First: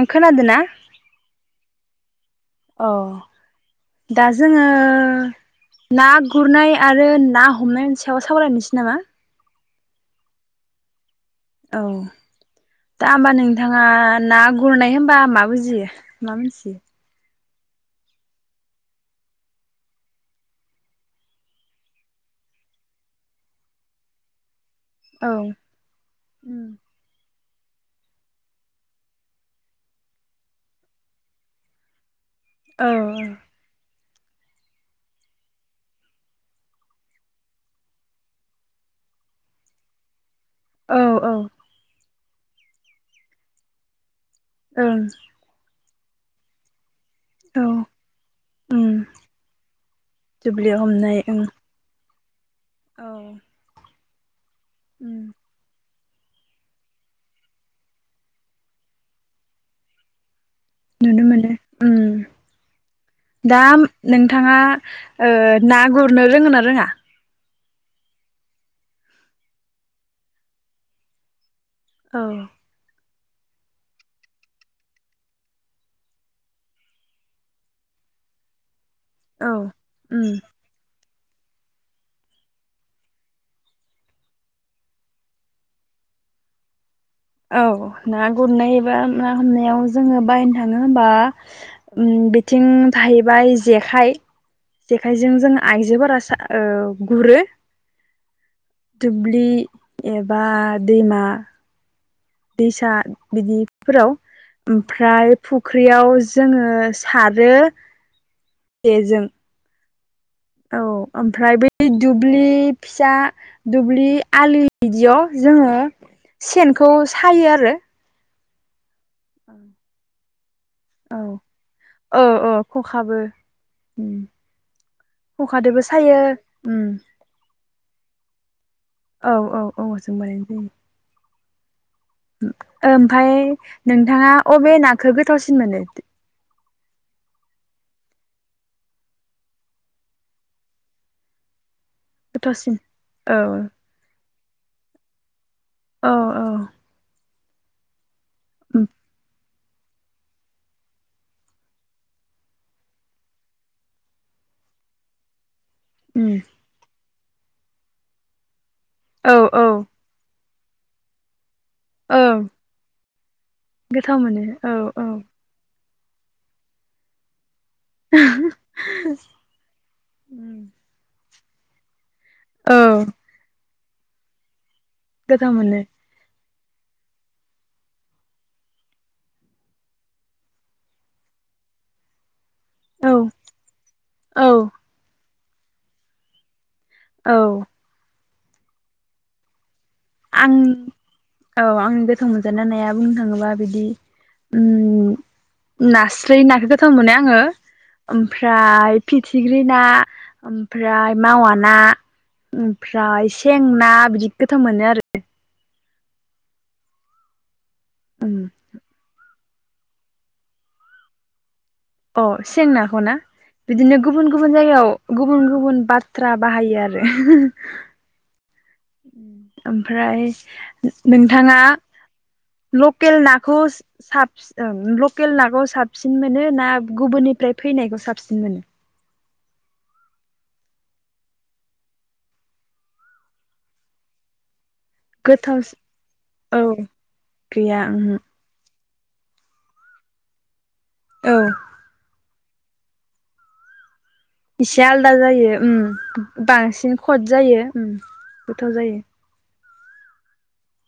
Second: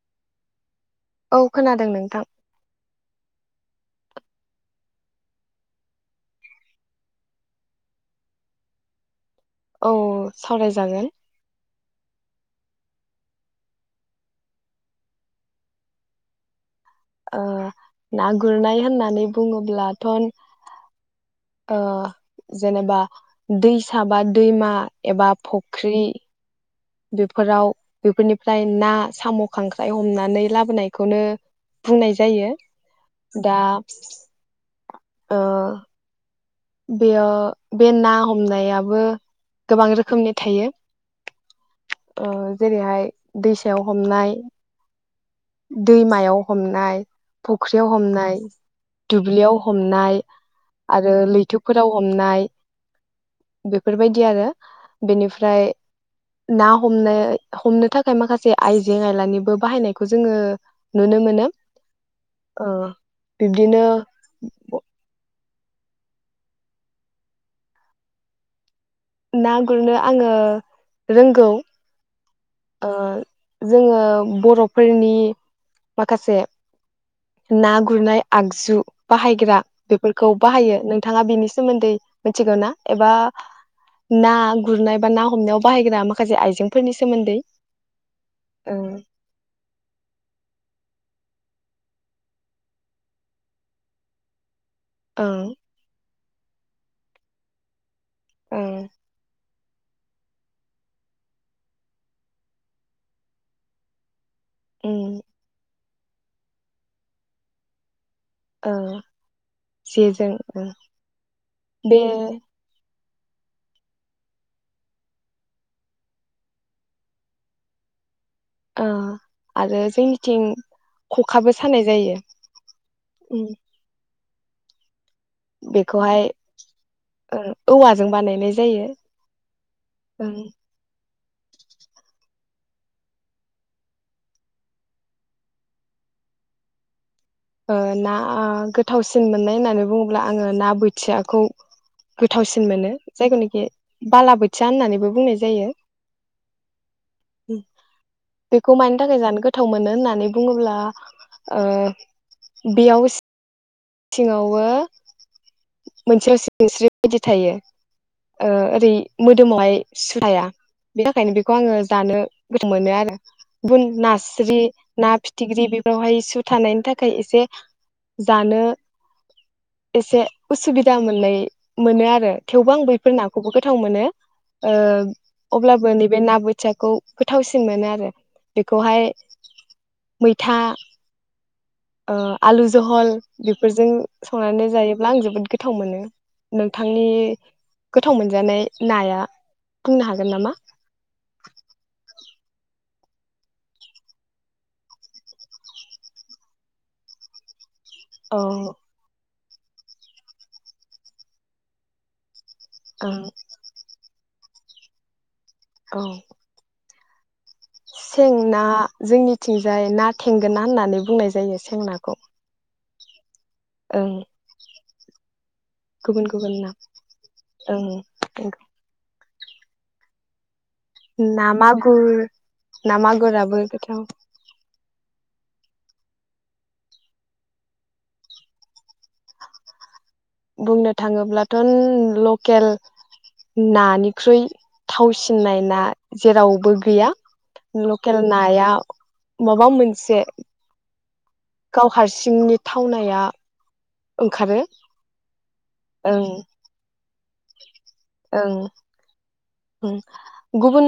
आं खोनादोंना औ खोनादों नोंथां अ दा जोङो ना गुरनाय आरो ना हमनायनि सायाव सावरायनोसै नामा औ सावरायजागोन औ दा होमबा नोंथाङा ना गुरनाय होनबा मा बुजियो मा मोनथियो ओ ना गुरनाय होननानै बुङोब्लाथ' ओ जेनेबा दैसा बा दैमा औ एबा फुख्रि बेफोराव बेफोरनिफ्राय ना साम' खांख्राय हमनानै लाबोनायखौनो बुंनाय जायो औ जायो दा बि ओ बेयाव बे ना हमनायाबो गोबां रोखोमनि थायो औ औ जेरैहाय दैसायाव हमनाय औ दैमायाव हमनाय औ फुख्रियाव हमनाय उम दुब्लियाव हमनाय दुब्लियाव आरो हमनाय ओं लैथोफोराव हमनाय औ बेफोरबायदि आरो उम बेनिफ्राय ना हमनो हमनो थाखाय माखासे आइजें आयलानिबो बाहायनाय खौ जोङो नुनो मोनो ओ ओ दा बिब्दिनो नोंथाङा ओ ना गुरनो रोङोना रोङा ना गुरनो आङो रोंगौ औ ओ जोङो बरफोरनि माखासे ना गुरनाय आगजु औ बाहायग्रा उम बेफोरखौ बाहायो नो थाङा बेनि सोमोन्दै मिथिगौ ना एबा ना गुरनाय बा ना हमनायाव बाहायग्रा माखासे आइजेंफोरनि सोमोन्दै औ ना ओ गुरनाय एबा मा हमनायाव जोङो बायनो थाङो होमबा ओम बिथिं थाहैबाय जेखाइ जेखायजों जों ओं आइजोफोरा सा औ गुरो ओं दुब्लि एबा दैमा दैसा बिदिफोराव उम ओमफ्राय फुख ख्रियाव जोङो सारो ओ ए जों जेजों ओ औ ओमफ्राय बै बे दुब्लि फिसा दुब्लि आलि बिदियाव जोङो सेनखौ सायो आरो ओ आरो जोंनिथिं औ ख'खाबो सानाय जायो औ औ खखाबो उम उम खखादोबो सायो बेखौहाय उम ओ औवाजों बानायनाय जायो औ औ औ औवाजों ओं बानायनाय जायो ओमफाय नोंथाङा अबे नाखौ गोथावसिन मोनो ओ ना गोथावसिन मोननाय होननानै बुङोब्ला आङो ना बोथियाखौ गोथावसिन मोनो औ जायखौनोखि बालाबो थिया होननानैबो बुंनाय जायो औ औ उम बेखौ उम मानि थाखाय जानो गोथ गोथाव मोनो होननानै बुङोब्ला ओ बेयाव सिङावबो उम मोनसे सिनस्रि बिदि थायो [unintelligible] औ औ मोदोमावहाय सु थाया बिनिखायनो बि खौ आङो औ जानो गोथाव मोनो आरो बुन गोथाव मोनो नास्रि औ औ ना फिथिख्रि बे बेवहाय सु थानायनि थाखाय एसे जानो एसे उसुबिदा मोननाय मोनो आरो थेवबो औ आं बैफोर नाखौबो गो थाव मोनो ओ गोथाव मोनो अब्लाबो नैबे ना बो थियाखौ गोथावसिन मोनो आरो बेखौहाय मैथा ओ आलु जहल औ जों औ संनानै जायोब्ला जोबोद गोथाव मोनो। नोंथांनि औ गोथाव मोन जानाय नाया बुंनो हागोन नामा आं औ आं गोथाव मोनजान ना नाया बुंनो थाङोबा बिदि ओ नास्राय नाखौ गोथाव मोनो आङो। औ ओमफ्राय फिब थिग्रि ना ओमफ्राय मावा ना, ओं ओमफ्राय सेंना बिदि गोथाव मोनो आरो। [inaudible] औ उम सेंना जोंनि थिंजाय ना थेंगोन ना होननानै बुंनाय जायो। सेंनाखौ अ सेंना होना बिदिनो ओं गुबुन गुबुन जायगायाव गुबुन गुब गुबुन बाथ्रा गुबुन ना बाहायो आरो ओं ओमफ्राय ना नोंथाङा मागुर ना लकेल मागुराबो नाखौ गोथाव साब ओं ल लकेल नाखौ साबसिन मोनो ना गुबुननिफ्राय फैनायखौ साबसिन मोनो? बुंनो थाङोब्लाथ लकेल नानिख्रुइ गोथाव थावसिननाय ना औ जेरावबो गैया गैया ओहो लकेल नाया माबा मोनसे औ गाव हारसि सिंनि थावनाया ओंखारो इसे आलादा जायो। ओं उम बांसिन खद जायो ओं गोथाव जायो। गुबुन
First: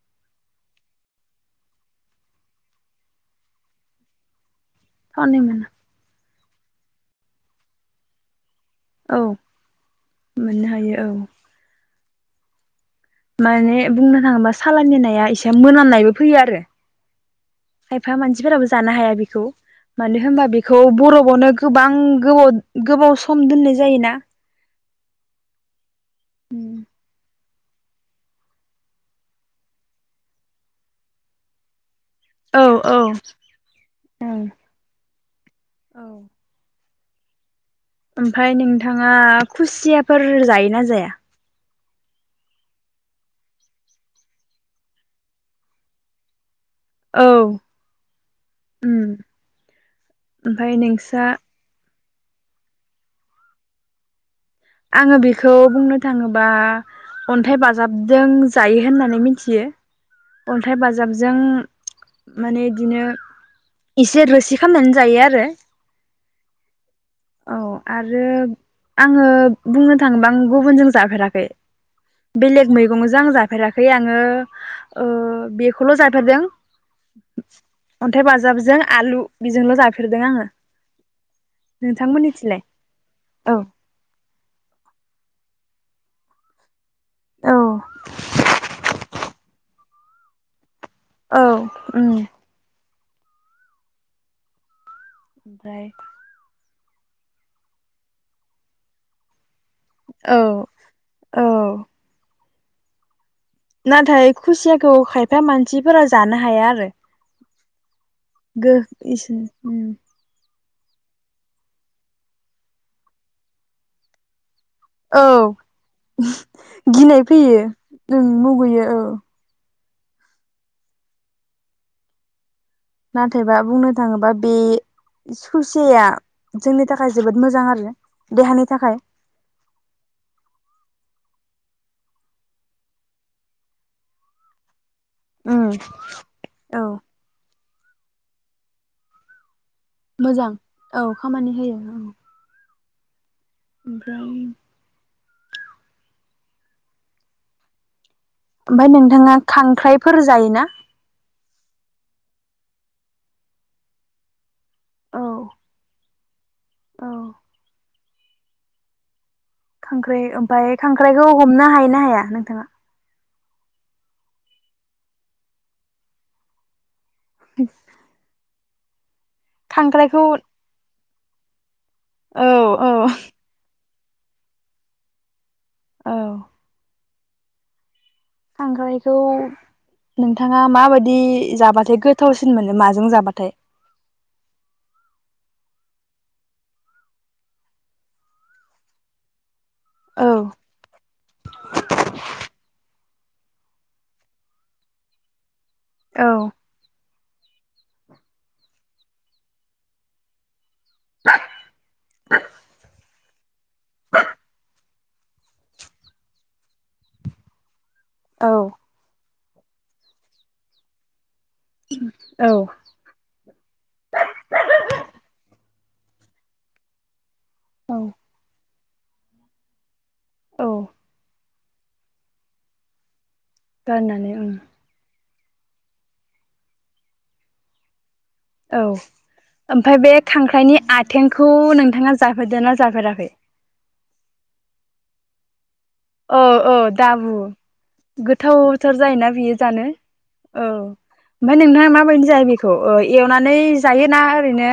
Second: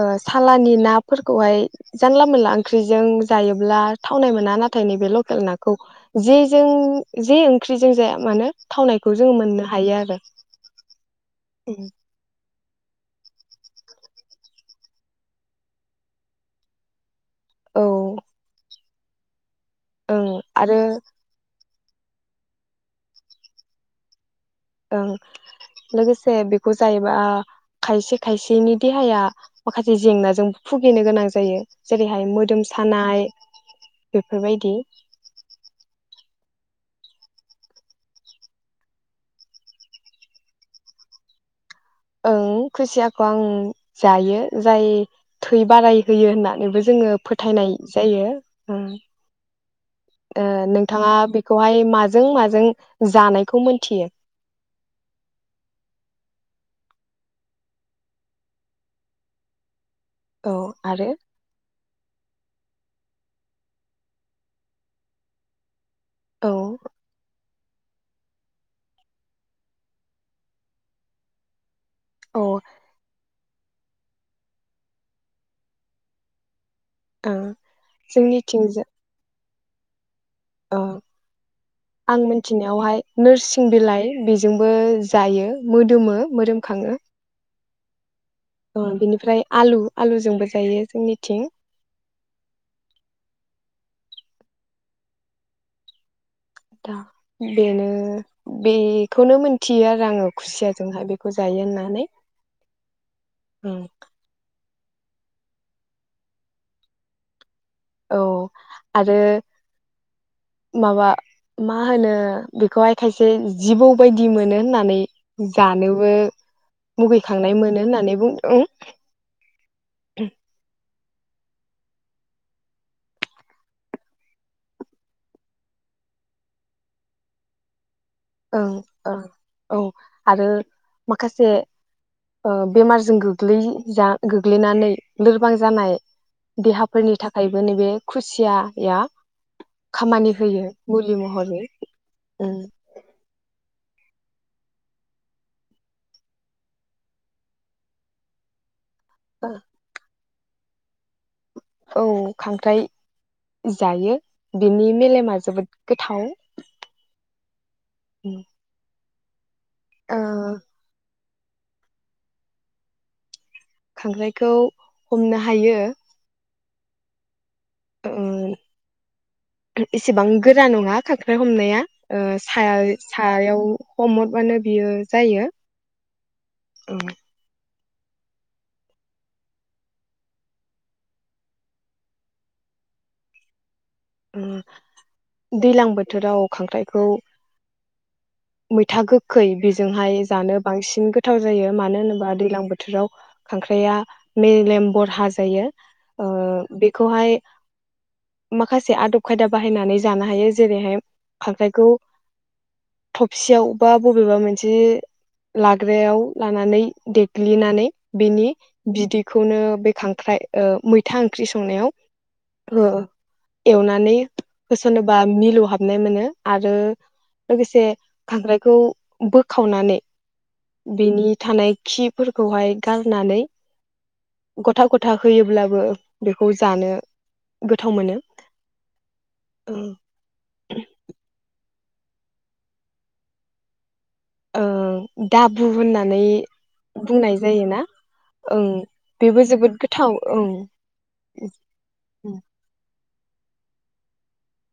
ओ सालानि नाफोरखौहाय जानला मोनानला ओंख्रिजों जायोब्ला थावनाय मोना नाथ थायनै बे थावनाय लकेल मोनो नाखौ जि जों जे ओंख्रिजों जाया मानो थावनायखौ औ जोंङो मोननो हायो आरो मोननो हायो औ उम। माने बुंनो थाङोबा साालाननि नाया एसे मोनामनायबो फैयो आरो। औ खायफा मानसिफोराबो जानो हाया बेखौ मानो ओं होनबा आरो बेखौ बरबबावनो गोबां गोबाव गोबाव सम दोननाय जायोना ओं लोगोसे बेखौ जायोबा खायसे खायसेनि देहाया माखासे जेंनाजों भुगिनो गोनां जायो। जेरैहाय औ मोदोम औ सानाय बेफोरबायदि औ ओमफ्राय नोंथाङा खुसियाफोर जायोना जाया? ओं खुसियाखौ आं जायो जाय थै बाराय होयो होनना। बेबो जोंङो औ फोथायनाय जायो उम ओ ओमफ्राय नोंथाङा नोंस्रा बेखौहाय माजो नों माजों जानायखौ मोनथियो? आंङो बेखौ बुंनो थाङोबा अन्थाइ बाजाबजों जायो होननानै मिथियो। औ अन्थाइ आरो बाजाबजों माने बिदिनो एसे रोसि खालामनानै जायो आरो औ औ आरो आंङो बुंनो थाङोबा आं गुबुनजों जाफेराखै। औ ओ बेलेग मैगं जों आं जा जाफेराखै आंङो ओ बेखौल जाफेरदों। अन्थाइ बाजाबजों आलु। बेजोंनो जाफ औ आं नोंथांमोननिथिलाय मिथिनायावहाय औ नोरसिं बिलाइ बेज जोंबो जायो मोदोमो मोदोमखाङो औ। अ बिनिफ्राय आलु आलुजोंबो जायो। औ जोंनिथिं उम ओमफ्राय दा बेनो बेखौनो मोन थियो आरो आङो औ खुसिया जोंहाय बेखौ औ जायो होननानै उम नाथाय खुसिया खौ खायफा मानसिफोरा जानो हाया आरो औ गो आरो इस [unintelligible] माबा मा होनो बेखौहाय खायसे जिबौ बायदि मोनो होननानै औ जानोबो गिनाय मुगैखांनाय फैयो मोनो होननानै ओं बुंदों। मुगैयो औ उम। नाथायबा बुंनो थाङोबा बे सुसेया जोंनि थाखाय जोबोद मोजां आरो देहानि ओं थाखाय ओ औ औ आरो मा माखासे बेमारजों गोग्लै गोग्लैनानै लोरबां उम जानाय औ देहाफोरनि थाखाय नैबे खुसियाया खामानि मोजां होयो औ मुलि खामानि महरै होयो औ ओम [inaudible] ओमफ्राय नोंथाङा खांख्राइफोर जायोना? औ खांख्राइ जायो बिनि औ मेलेमा जोबोद गोथाव। औ उम खांख्राइ ओमफ्राय खांख्राइ खौ हमनो हायोना हाया नोंथाङा? खांख्रायखौ हमनो हायो [unintelligible] ओ एसेबां खांख्राइखौ गोरा नङा खां ख्राय हमनाया ओ औ साया औ सायाव हमहरबानो बियो जायो औ ओ खांख्रायखौ नोंथाङा माबायदि जाबाथाय गोथावसिन मोनो माजों जाबाथाय? ओम दैलां बोथोराव खांख्राइखौ मैथा गोखै बेज जोंहाय औ जानो बांसिन गोथाव जायो मानो होनोबा दैलां बोथोराव खांख्राइआ मेलेम बरहा जायो। औ ओ बेखौहाय माखासे आदब खायदा बाहायनानै जानो हायो जेरैहाय खांख्राइखौ [unintelligible] बा बबेबा मोनसे लाग्रायाव लानानै देग्लिनानै बिनि औ बिदै खौनो बे खांख्राइ ओ मैथा ओं ख्रि संनायाव औ ओ एवनानै होसनोबा मिलौहाब नाय मोनो आरो लोगोसे औ बेखौ बोखावनानै औ बिनि थानाय खिफोरखौहाय गारनानै गारनानै ओं। गथा गथा होयोब्लाबो बेखौ जानो गोथाव मोनो। औ ओ ओमफ्राय बे खांख्राइनि आथेंखौ नों थांङा जाफेरदोना जाफेराखै? ओ दाब ओ ओ दाबु जायोना ओं गोथावथार जायोना बेबो बियो जोबोद जानो गोथाव ओं औ ओमफ्राय नोंथांहा माबायदि जायो बेखौ ओ एवनानै जायोना ओरैनो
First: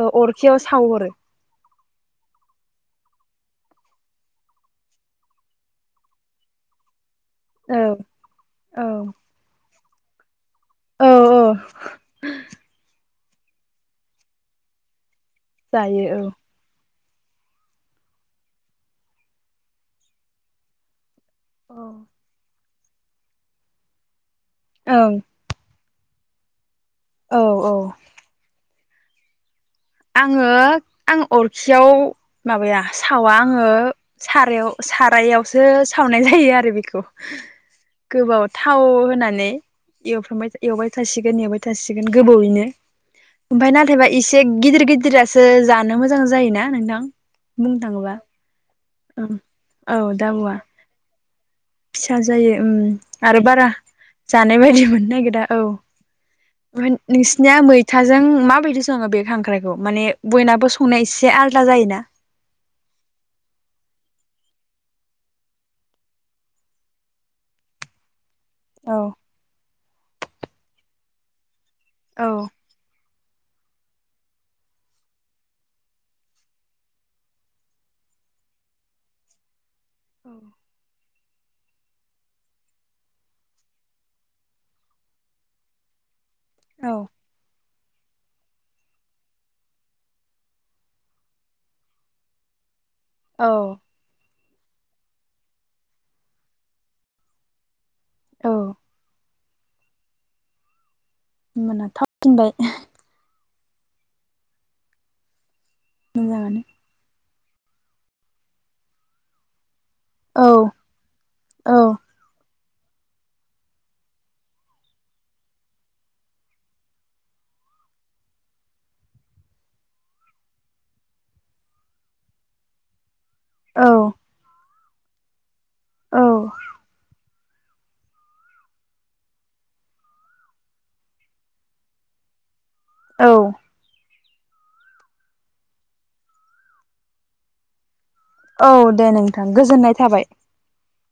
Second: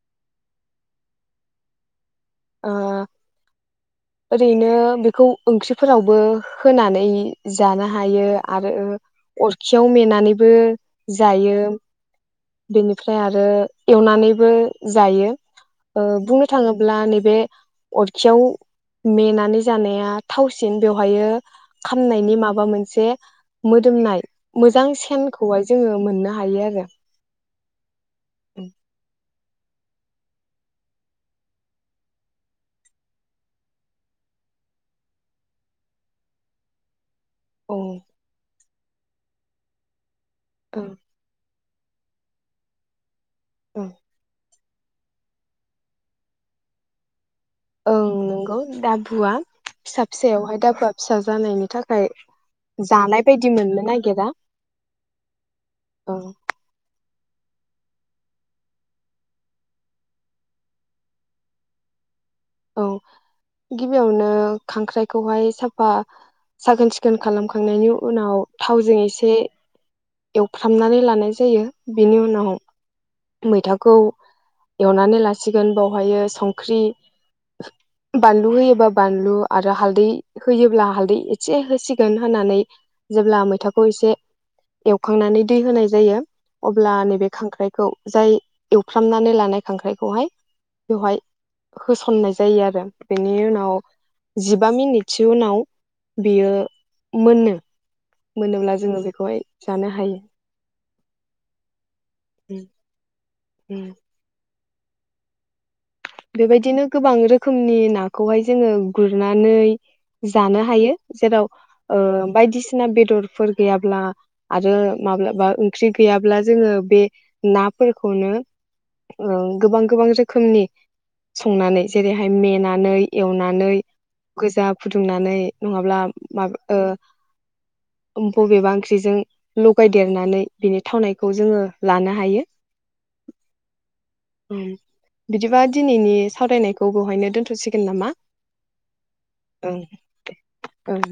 ओ अरखियाव सावहरो? ओ ओरैनो बेखौ ओंख्रिफोरावबो होनानै औ जानो हायो आरो औ ओ अरख खियाव मेनानैबो औ बो औ जायो बेनिफ्राय आरो एवनानैबो जायो। ओ जायो बुंनो थांङोब ब्ला नैबे अरखियाव मेनानै जानाया थावसिन बेवहायो औ ओं खामनायनि माबा मोन से मोदोमनाय मोजां सेनखौहाय जोङो मोननो हायो आरो। औ औ। औ आंङो आं अरखियाव माबाया सावा आंङो सारायाव सारायावसो सावनाय जायो आरो बेखौ। ओं गोबाव थाव होनानै एवफ्रबाय एवबाय ओं थासिगोन एवबाय थासिगोन गोबावयैनो ओमफ्राय नाथायबा इसे गिदिर गिदिरासो जानो मोजां जायोना नोंथां। बुंनो थाङोबा ओं बुवआ औ फिसा दाबुआ फिसायावहाय दाबु फि फिसा जायो जानाय आरो बायदि बारा मोननो नागिरा जानाय बायदि मोननो नागिरा औ औ मोन नोंसिनिया मैथाजों माबायदि सङो बे खांख्राइखौ माने बयनाबो संनाया एसे आलादा जायोना। औ गिबियावनो खांख्राइखौहाय साफा साखोन सिखोन खालामखांनायनि उनाव थावजों औ एसे एवफ्रामनानै लानाय जायो बिनि औ उनाव मैथाखौ एवनानै लासिगोन बावहायो संख्रि बानलु होयोबा बानलु आ रो हालदै होयोब्ला हालदै ए से होसिगोन होननानै जेब्ला मैथाखौ एसे एवखांनानै दै होनाय जायो। अब्ला औ नैबे खांख्राइखौ जाय एवफ्रामनानै लानाय खांख्राइखौहाय बेवहाय होसननाय जायो आरो बेनि औ उनाव जिबा मिनिटसो उनाव बियो मोनो औ मोनोब्ला जोङो बेखौहाय जानो हायो होनबाना थाब फिनबाय उ मोजाङानो बेबायदिनो गोबां रो खोमनि नाखौहाय जोङो गुरनानै औ जानो हायो जेराव औ ओ बायदि सिना बेदरफोर गैयाब्ला आरो माब्लाबा ओंख्रि गैयाब्ला जोङो बे नाफोरखौनो ओ गोबां गोबां रोखोमनि संनानै जेरैहाय मेनानै एवनानै औ गोजा फुदुंनानै नङाब्ला औ माबा ओ बबेबा ओंख्रिजों लगायदेरनानै बिनि थावनायखौ जोङो लानो हायो। औ उ बिदिब्ला दिनैनि सावरायनायखौ बेहायनो दोन्थ'सिगोन नामा? औ दे नोंथां ओं गोजोननाय थाबाय दे ओं